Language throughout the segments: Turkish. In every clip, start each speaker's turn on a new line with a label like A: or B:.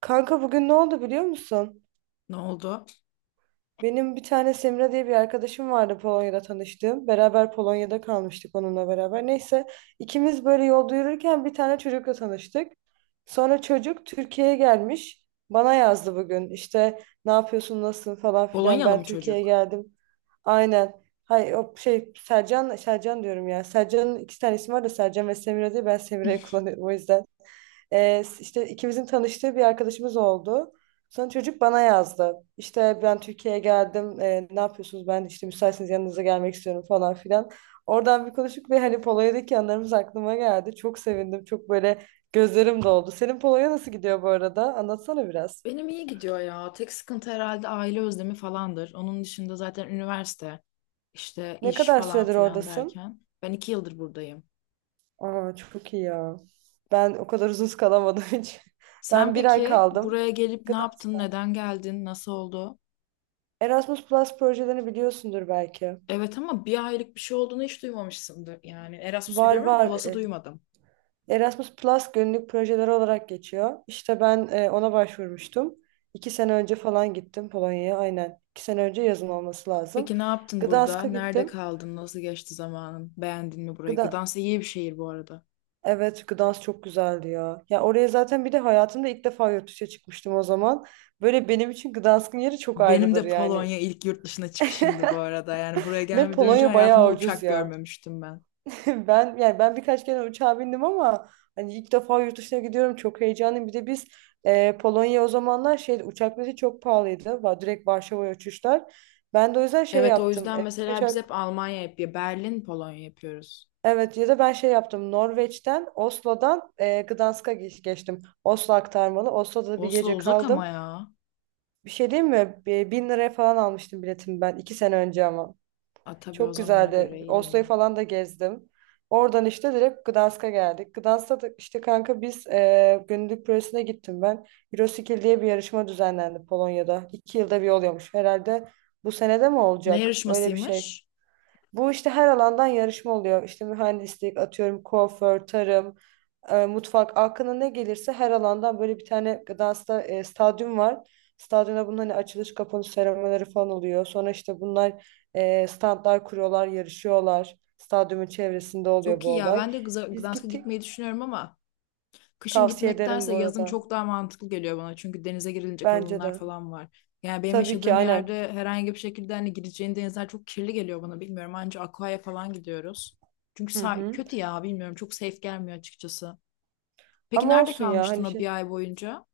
A: Kanka bugün ne oldu biliyor musun?
B: Ne oldu?
A: Benim bir tane Semra diye bir arkadaşım vardı Polonya'da tanıştığım. Beraber Polonya'da kalmıştık onunla beraber. Neyse ikimiz böyle yolda yürürken bir tane çocukla tanıştık. Sonra çocuk Türkiye'ye gelmiş. Bana yazdı bugün. İşte ne yapıyorsun, nasılsın falan filan,
B: Polonyalı
A: ben
B: mı
A: Türkiye'ye
B: çocuk?
A: geldim. Aynen. Hay o şey, Sercan, Sercan diyorum ya. Sercan'ın iki tane ismi var da, Sercan ve Semra diye ben Semra'yı kullanıyorum o yüzden. İşte ikimizin tanıştığı bir arkadaşımız oldu. Sonra çocuk bana yazdı. İşte ben Türkiye'ye geldim. Ne yapıyorsunuz? Ben işte müsaitseniz yanınıza gelmek istiyorum falan filan. Oradan bir konuştuk ve hani Polonya'daki anılarımız aklıma geldi. Çok sevindim. Çok böyle gözlerim doldu. Senin Polonya nasıl gidiyor bu arada? Anlatsana biraz.
B: Benim iyi gidiyor ya. Tek sıkıntı herhalde aile özlemi falandır. Onun dışında zaten üniversite, işte
A: Ne
B: iş
A: kadar
B: falan
A: süredir
B: filan
A: oradasın?
B: derken. Ben iki yıldır buradayım.
A: Aa, çok iyi ya. Ben o kadar uzun kalamadım hiç.
B: Sen
A: Ben bir ay
B: peki
A: kaldım.
B: buraya gelip ne
A: Gıda-
B: yaptın, neden geldin, nasıl oldu?
A: Erasmus Plus projelerini biliyorsundur belki.
B: Evet ama bir aylık bir şey olduğunu hiç duymamışsındır. Yani Erasmus
A: Var
B: biliyorum ama
A: var.
B: Plus'ı duymadım.
A: Erasmus Plus günlük projeler olarak geçiyor. İşte ben ona başvurmuştum. 2 sene önce falan gittim Polonya'ya. Aynen. İki sene önce yazın olması lazım.
B: Peki ne yaptın burada?
A: Gdansk'a
B: Nerede
A: gittim.
B: kaldın? Nasıl geçti zamanın? Beğendin mi burayı?
A: Gda
B: Gdansk iyi bir şehir bu arada.
A: evet, Gdansk çok güzeldi ya. Ya oraya zaten bir de hayatımda ilk defa yurt dışına çıkmıştım o zaman. Böyle benim için Gdansk'ın yeri çok
B: Benim
A: ayrıdır
B: de
A: yani.
B: Polonya ilk yurt dışına çıkışımdı bu arada. Yani buraya
A: Ve
B: gelmeden önce
A: Polonya
B: hayatımda
A: bayağı ucuz
B: uçak
A: ya.
B: görmemiştim ben.
A: Ben yani ben birkaç kere uçağa bindim ama hani ilk defa yurt dışına gidiyorum, çok heyecanlıyım. Bir de biz Polonya o zamanlar şey uçak bileti çok pahalıydı. Direkt Varşova'ya uçuşlar. Ben de o yüzden şey
B: Evet, o
A: yaptım.
B: yüzden mesela biz hep Almanya yapıyor. Berlin, Polonya yapıyoruz.
A: Evet, ya da ben şey yaptım. Norveç'ten, Oslo'dan Gdansk'a geçtim. Oslo aktarmalı. Oslo'da da bir
B: Oslo
A: gece
B: uzak ama
A: kaldım.
B: ya.
A: Bir şey diyeyim mi? 1000 liraya falan almıştım biletimi ben 2 sene önce ama.
B: A, tabii o
A: Çok
B: zamana göre
A: güzeldi.
B: iyi
A: Oslo'yu
B: yine.
A: falan da gezdim. Oradan işte direkt Gdansk'a geldik. Gdansk'ta da işte kanka biz Gönüllülük Projesi'ne gittim ben. Euroskill diye bir yarışma düzenlendi Polonya'da. 2 yılda bir oluyormuş. Herhalde bu senede mi
B: Ne
A: olacak? Öyle bir şey.
B: yarışmasıymış?
A: Bu işte her alandan yarışma oluyor. İşte mühendislik, atıyorum kuaför, tarım, mutfak, aklına ne gelirse her alandan, böyle bir tane stadyum var. Stadyumda bunun hani açılış kapanış seremonileri falan oluyor. Sonra işte bunlar standlar kuruyorlar, yarışıyorlar. Stadyumun çevresinde oluyor
B: Çok
A: bu
B: iyi ya.
A: olay.
B: Ben de
A: Biz
B: Gdansk'a
A: gittik.
B: gitmeyi düşünüyorum ama kışın
A: Tavsiye ederim
B: gitmektense
A: bu
B: yazın
A: arada.
B: çok daha mantıklı geliyor bana. Çünkü denize girilecek
A: Bence
B: alanlar
A: de.
B: falan var. Yani benim
A: Tabii ki,
B: yaşadığım
A: aynen.
B: yerde herhangi bir şekilde hani gireceğin denizler çok kirli geliyor bana, bilmiyorum. Anca Aqua'ya falan gidiyoruz. Çünkü
A: Hı hı.
B: kötü ya, bilmiyorum, çok safe gelmiyor açıkçası. Peki
A: Ama
B: nerede
A: olsun ya
B: kalmıştın
A: hani
B: o
A: şey.
B: bir ay boyunca?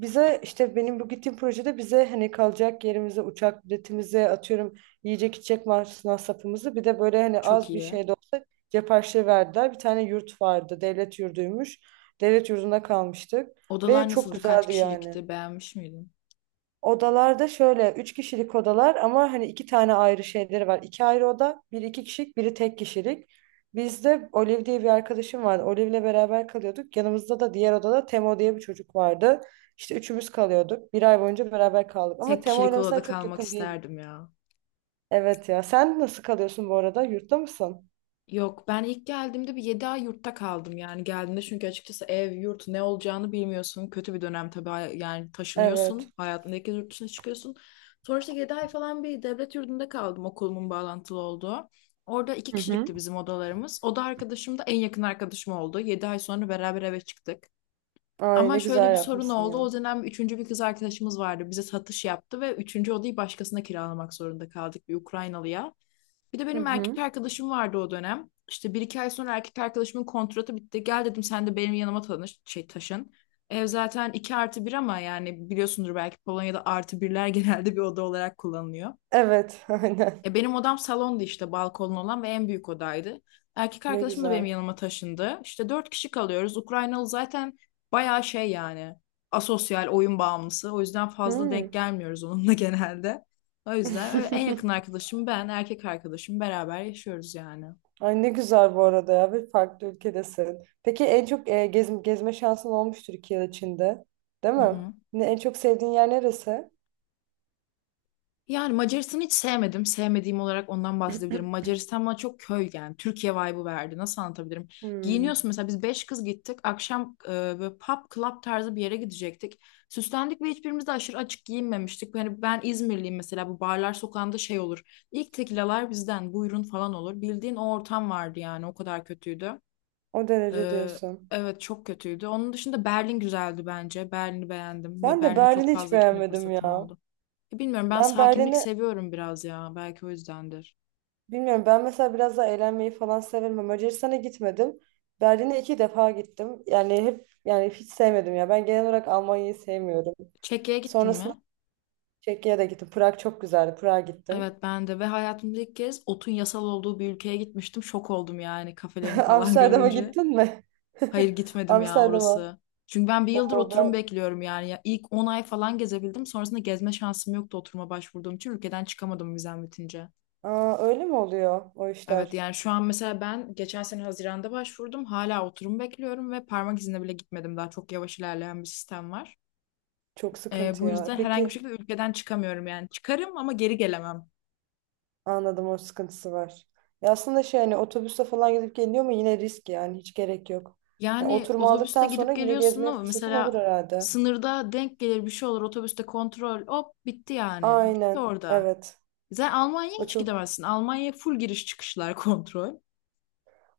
A: Bize işte, benim bu gittiğim projede, bize hani kalacak yerimize, uçak biletimize, atıyorum yiyecek içecek masrafımızı, bir de böyle hani
B: Çok
A: az bir
B: iyi.
A: şey de olsa cep harçlığı verdiler. Bir tane yurt vardı, devlet yurduymuş. Devlet yurdunda kalmıştık ve
B: Odalar
A: çok
B: nasıldı? Kaç
A: güzeldi yani.
B: kişilikti? Beğenmiş miydin?
A: Odalarda şöyle 3 kişilik odalar ama hani iki tane ayrı şeyleri var. İki ayrı oda, biri 2 kişilik, biri tek kişilik. Bizde Olive diye bir arkadaşım vardı. Olive'le beraber kalıyorduk. Yanımızda da diğer odada Temo diye bir çocuk vardı. İşte üçümüz kalıyorduk. Bir ay boyunca beraber kaldık. Ama
B: Tek
A: Temo
B: kişilik
A: ile
B: odada
A: mesela çok
B: kalmak
A: yakın değil.
B: isterdim ya.
A: Evet ya. Sen nasıl kalıyorsun bu arada? Yurtta mısın?
B: Yok, ben ilk geldiğimde bir 7 ay yurtta kaldım, yani geldiğimde, çünkü açıkçası ev yurt ne olacağını bilmiyorsun. Kötü bir dönem tabii. Yani taşınıyorsun,
A: Evet.
B: hayatındaki yurt dışına çıkıyorsun. Sonra işte 7 ay falan bir devlet yurdunda kaldım, okulumun bağlantılı olduğu. Orada iki kişilikti bizim odalarımız. Oda arkadaşım da en yakın arkadaşım oldu. 7 ay sonra beraber eve çıktık.
A: Ay
B: Ama
A: ne
B: şöyle
A: güzel
B: bir sorun
A: yapmışsın
B: oldu.
A: ya.
B: O dönem üçüncü bir kız arkadaşımız vardı. Bize satış yaptı ve üçüncü odayı başkasına kiralamak zorunda kaldık, bir Ukraynalıya. Bir de
A: Hı
B: benim erkek
A: hı.
B: arkadaşım vardı o dönem. İşte bir iki ay sonra erkek arkadaşımın kontratı bitti. Gel dedim, sen de benim yanıma tanış, şey, taşın. Ev zaten 2 artı bir ama yani biliyorsundur belki, Polonya'da artı birler genelde bir oda olarak kullanılıyor.
A: Evet, aynen.
B: E, benim odam salondu işte, balkonlu olan ve en büyük odaydı. Erkek
A: Ne
B: arkadaşım da benim
A: güzel.
B: yanıma taşındı. İşte dört kişi kalıyoruz. Ukraynalı zaten bayağı şey yani, asosyal, oyun bağımlısı. O yüzden fazla
A: Hı.
B: denk gelmiyoruz onunla genelde. O yüzden öyle, en yakın arkadaşım, ben, erkek arkadaşım beraber yaşıyoruz yani.
A: Ay ne güzel bu arada ya, bir farklı ülkedesin. Peki en çok gezme şansın olmuştur 2 yıl içinde, değil
B: Hı
A: mi?
B: hı.
A: Ne, en çok sevdiğin yer neresi?
B: Yani Macaristan'ı hiç sevmedim. Sevmediğim olarak ondan bahsedebilirim. Macaristan bana çok köy yani. Türkiye vibe'ı verdi. Nasıl anlatabilirim?
A: Hmm,
B: Giyiniyorsun mesela, biz beş kız gittik. Akşam böyle pub club tarzı bir yere gidecektik. Süslendik ve hiçbirimiz de aşırı açık giyinmemiştik. Yani ben İzmirliyim mesela, bu barlar sokağında şey olur. İlk tekilalar bizden, buyurun falan olur. Bildiğin o ortam vardı yani, o kadar kötüydü.
A: o derece
B: E,
A: diyorsun.
B: evet, çok kötüydü. Onun dışında Berlin güzeldi bence. Berlin'i beğendim ve
A: Ben de
B: Berlin'e çok
A: Berlin'i hiç
B: fazla gitme
A: beğenmedim
B: fırsatım
A: ya.
B: oldu. Bilmiyorum, ben
A: Ben
B: sakinlik
A: Berlin'i
B: seviyorum biraz ya. Belki o yüzdendir.
A: bilmiyorum. Ben mesela biraz daha eğlenmeyi falan severim. Ama Macaristan'a gitmedim. Berlin'e 2 defa gittim. Yani hep, yani hiç sevmedim ya. Ben genel olarak Almanya'yı sevmiyorum.
B: Çekya'ya gittin
A: Sonrasında
B: mi?
A: Çekya'ya da gittim. Prag çok güzeldi. Prag'a gittim.
B: Evet, ben de, ve hayatımda ilk kez otun yasal olduğu bir ülkeye gitmiştim. Şok oldum yani, kafelerini falan
A: Amsterdam'a
B: görünce.
A: gittin mi?
B: Hayır, gitmedim ya
A: Amsterdam'a.
B: orası. Çünkü ben bir yıldır
A: Oo
B: oturum
A: ben.
B: bekliyorum yani. Ya ilk 10 ay falan gezebildim. Sonrasında gezme şansım yoktu, oturuma başvurduğum için. Ülkeden çıkamadım vizem bitince.
A: Aa, öyle mi oluyor o
B: Evet,
A: işler?
B: yani şu an mesela ben geçen sene Haziran'da başvurdum. Hala oturum bekliyorum ve parmak izine bile gitmedim. Daha çok yavaş ilerleyen bir sistem var.
A: Çok sıkıntı
B: Bu
A: ya.
B: yüzden herhangi bir
A: Peki
B: şekilde ülkeden çıkamıyorum yani. Çıkarım ama geri gelemem.
A: anladım, o sıkıntısı var. Ya aslında şey hani otobüste falan gidip geliyor mu yine, risk yani, hiç gerek yok. Ya
B: Yani
A: oturma
B: otobüsle
A: aldıktan sonra
B: gidip
A: yine
B: geliyorsun
A: gezmeye
B: ama
A: fırsatın olur
B: mesela
A: herhalde.
B: sınırda denk gelir, bir şey olur otobüste, kontrol, hop, bitti yani. Bitti
A: Aynen.
B: orada.
A: Evet.
B: Sen Almanya'ya
A: O
B: hiç
A: çok.
B: gidemezsin. Almanya'ya full giriş çıkışlar kontrol.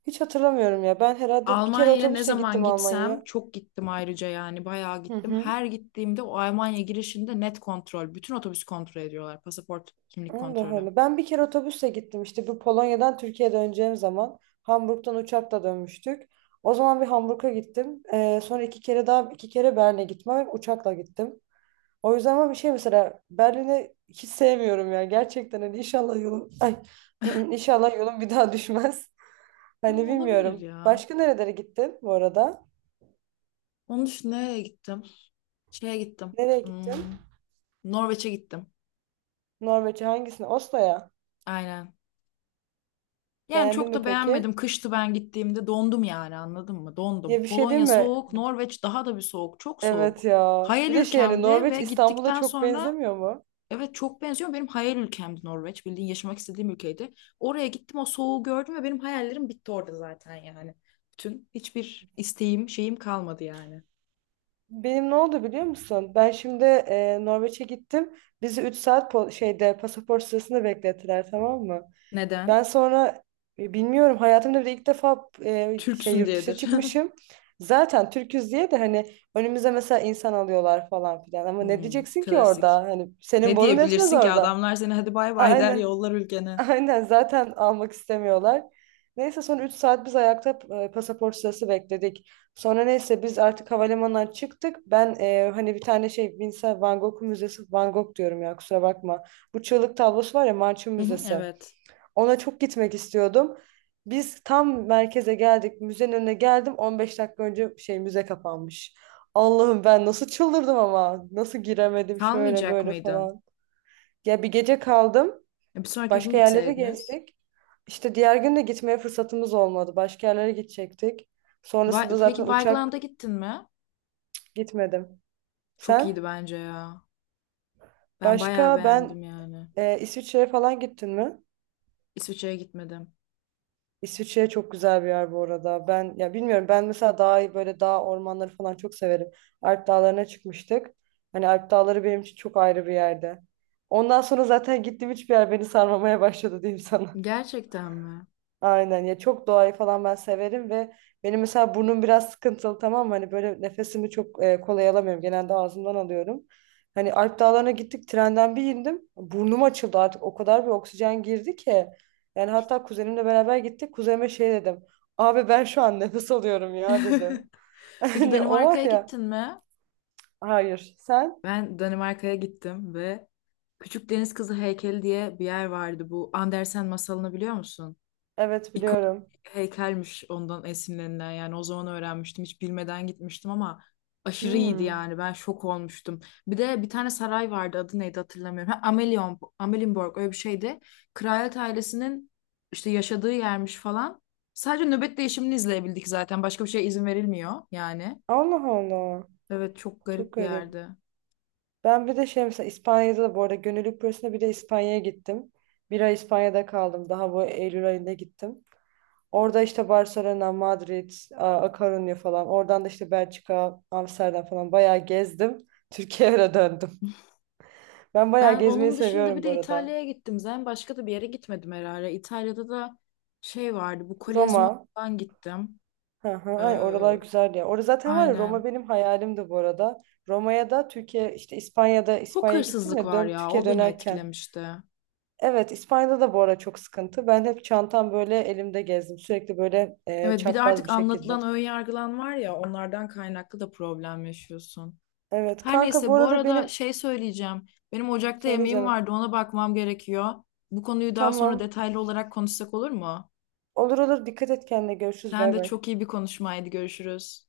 A: Hiç hatırlamıyorum ya. Ben herhalde bir kere
B: Almanya'ya ne
A: otobüse
B: zaman
A: gittim Almanya'ya.
B: gitsem, çok gittim ayrıca yani, bayağı
A: Hı
B: gittim.
A: hı.
B: Her gittiğimde o Almanya girişinde net kontrol. Bütün otobüs kontrol ediyorlar. Pasaport, kimlik
A: Allah
B: kontrolü.
A: Allah. Ben bir kere otobüsle gittim işte bu Polonya'dan Türkiye'ye döneceğim zaman. Hamburg'dan uçakla dönmüştük. O zaman bir Hamburg'a gittim. Sonra 2 kere daha, 2 kere Berlin'e gitmem. Uçakla gittim. O yüzden ama bir şey, mesela Berlin'i hiç sevmiyorum ya. Gerçekten hani inşallah yolum ay inşallah yolum bir daha düşmez.
B: Ha,
A: Hani
B: olabilir
A: bilmiyorum.
B: ya.
A: Başka nerelere gittin bu arada?
B: Onun için nereye gittim? Şeye gittim.
A: Nereye gittin?
B: Hmm. Norveç'e gittim.
A: Norveç'e hangisine? Oslo'ya.
B: Aynen. Yani
A: Beğendin
B: çok
A: mi
B: da
A: peki?
B: beğenmedim. Kıştı ben gittiğimde, dondum yani, anladın mı? Dondum.
A: Ya bir şey değil
B: Polonya
A: mi?
B: soğuk, Norveç daha da bir soğuk. Çok
A: Evet
B: soğuk.
A: ya.
B: Hayal
A: Bir de şey yani
B: ülkemdi
A: Norveç
B: ve
A: İstanbul'a
B: gittikten
A: çok
B: sonra
A: benzemiyor mu?
B: evet, çok benziyor. Benim hayal ülkemdi Norveç. Bildiğin yaşamak istediğim ülkeydi. Oraya gittim, o soğuğu gördüm ve benim hayallerim bitti orada zaten yani. Bütün hiçbir isteğim, şeyim kalmadı yani.
A: Benim ne oldu biliyor musun? Ben şimdi Norveç'e gittim. Bizi 3 saat şeyde pasaport sırasında beklettiler, tamam mı? Ben
B: Neden?
A: sonra bilmiyorum, hayatımda bir de ilk defa şey
B: Türksün
A: yurt dışına
B: diyedir.
A: çıkmışım. Zaten Türküz diye de hani önümüze mesela insan alıyorlar falan filan. Ama ne
B: Hmm,
A: diyeceksin ki orada?
B: klasik.
A: Hani senin
B: Ne
A: borun etmez
B: diyebilirsin ki,
A: orada.
B: adamlar seni hadi bay bay der,
A: Aynen.
B: yollar ülkene.
A: Aynen zaten almak istemiyorlar. Neyse son 3 saat biz ayakta pasaport sırası bekledik. Sonra neyse biz artık havalimanından çıktık. Ben hani bir tane şey Vincent Van Gogh Müzesi, Van Gogh diyorum ya, kusura bakma. Bu Çığlık tablosu var ya, Marçın
B: Hı hı,
A: Müzesi.
B: evet.
A: Ona çok gitmek istiyordum. Biz tam merkeze geldik. Müzenin önüne geldim. 15 dakika önce şey müze kapanmış. Allah'ım ben nasıl çıldırdım ama. Nasıl giremedim, şöyle
B: Kalmayacak
A: böyle
B: mıydın?
A: falan. Ya bir gece kaldım.
B: Bir sonraki gün
A: Başka yerleri
B: gitseydiniz.
A: gezdik. İşte diğer gün de gitmeye fırsatımız olmadı. Başka yerlere gidecektik. Sonrasında
B: Peki
A: zaten uçak
B: Vigeland'a gittin mi?
A: gitmedim.
B: Çok
A: Sen?
B: iyiydi bence ya. Ben bayağı
A: Başka
B: beğendim
A: ben
B: yani.
A: İsviçre'ye falan gittin mi?
B: İsviçre'ye gitmedim.
A: İsviçre çok güzel bir yer bu arada. Ben ya bilmiyorum, ben mesela daha böyle dağ ormanları falan çok severim. Alp dağlarına çıkmıştık. Hani Alp dağları benim için çok ayrı bir yerde. Ondan sonra zaten gittiğim hiçbir yer beni sarmamaya başladı diyeyim sana.
B: Gerçekten mi?
A: Aynen ya, çok doğayı falan ben severim ve benim mesela burnum biraz sıkıntılı, tamam mı? Hani böyle nefesimi çok kolay alamıyorum. Genelde ağzımdan alıyorum. Hani Alp Dağları'na gittik, trenden bir indim. Burnum açıldı, artık o kadar bir oksijen girdi ki. Yani hatta kuzenimle beraber gittik. Kuzenime şey dedim. Abi ben şu an nefes alıyorum ya dedim.
B: Peki
A: Hani o var
B: Danimarka'ya
A: ya.
B: gittin mi?
A: Hayır, sen?
B: Ben Danimarka'ya gittim ve Küçük Deniz Kızı Heykeli diye bir yer vardı. Bu Andersen masalını biliyor musun?
A: Evet biliyorum.
B: Heykelmiş ondan esinlenilen, yani o zaman öğrenmiştim, hiç bilmeden gitmiştim ama aşırı iyiydi
A: Hmm.
B: yani, ben şok olmuştum. Bir de bir tane saray vardı, adı neydi hatırlamıyorum. Ha, Amelion, Amelienborg öyle bir şeydi. Kraliyet ailesinin işte yaşadığı yermiş falan. Sadece nöbet değişimini izleyebildik, zaten başka bir şeye izin verilmiyor yani.
A: Allah Allah.
B: Evet, çok
A: Çok
B: garip bir
A: garip.
B: yerdi.
A: Ben bir de şey mesela İspanya'da da bu arada, gönüllülük projesinde bir de İspanya'ya gittim. Bir ay İspanya'da kaldım. Daha bu Eylül ayında gittim. Orada işte Barcelona, Madrid, A Coruña falan. Oradan da işte Belçika, Amsterdam falan bayağı gezdim. Türkiye'ye döndüm. Ben bayağı
B: Ben
A: gezmeyi
B: onun dışında bir
A: seviyorum bu
B: de
A: arada.
B: İtalya'ya gittim, zaten başka da bir yere gitmedim herhalde. İtalya'da da şey vardı, bu Kolezyum'a
A: Roma.
B: falan gittim.
A: Hı hı, ay oralar
B: Ee,
A: güzel ya. Orada zaten var ya,
B: Aynen.
A: Roma benim hayalimdi bu arada. Roma'ya da Türkiye işte İspanya'da
B: Çok
A: İspanya'ya gittim
B: hırsızlık
A: ya,
B: var ya,
A: Türkiye
B: o beni
A: dönerken.
B: etkilemişti.
A: Evet, İspanya'da da bu ara çok sıkıntı. Ben hep çantam böyle elimde gezdim. Sürekli böyle
B: Evet, bir de
A: çapraz
B: artık
A: bir
B: anlatılan
A: şekilde.
B: ön yargılan var ya, onlardan kaynaklı da problem yaşıyorsun.
A: Evet
B: Her
A: kanka bu
B: neyse, bu
A: arada
B: arada
A: benim...
B: şey söyleyeceğim. Benim ocakta
A: Söyle
B: yemeğim
A: canım.
B: vardı, ona bakmam gerekiyor. Bu konuyu daha sonra
A: Tamam.
B: detaylı olarak konuşsak olur mu?
A: Olur olur, dikkat et kendine. Görüşürüz,
B: Sen
A: bay
B: de,
A: bay.
B: çok iyi bir konuşmaydı, görüşürüz.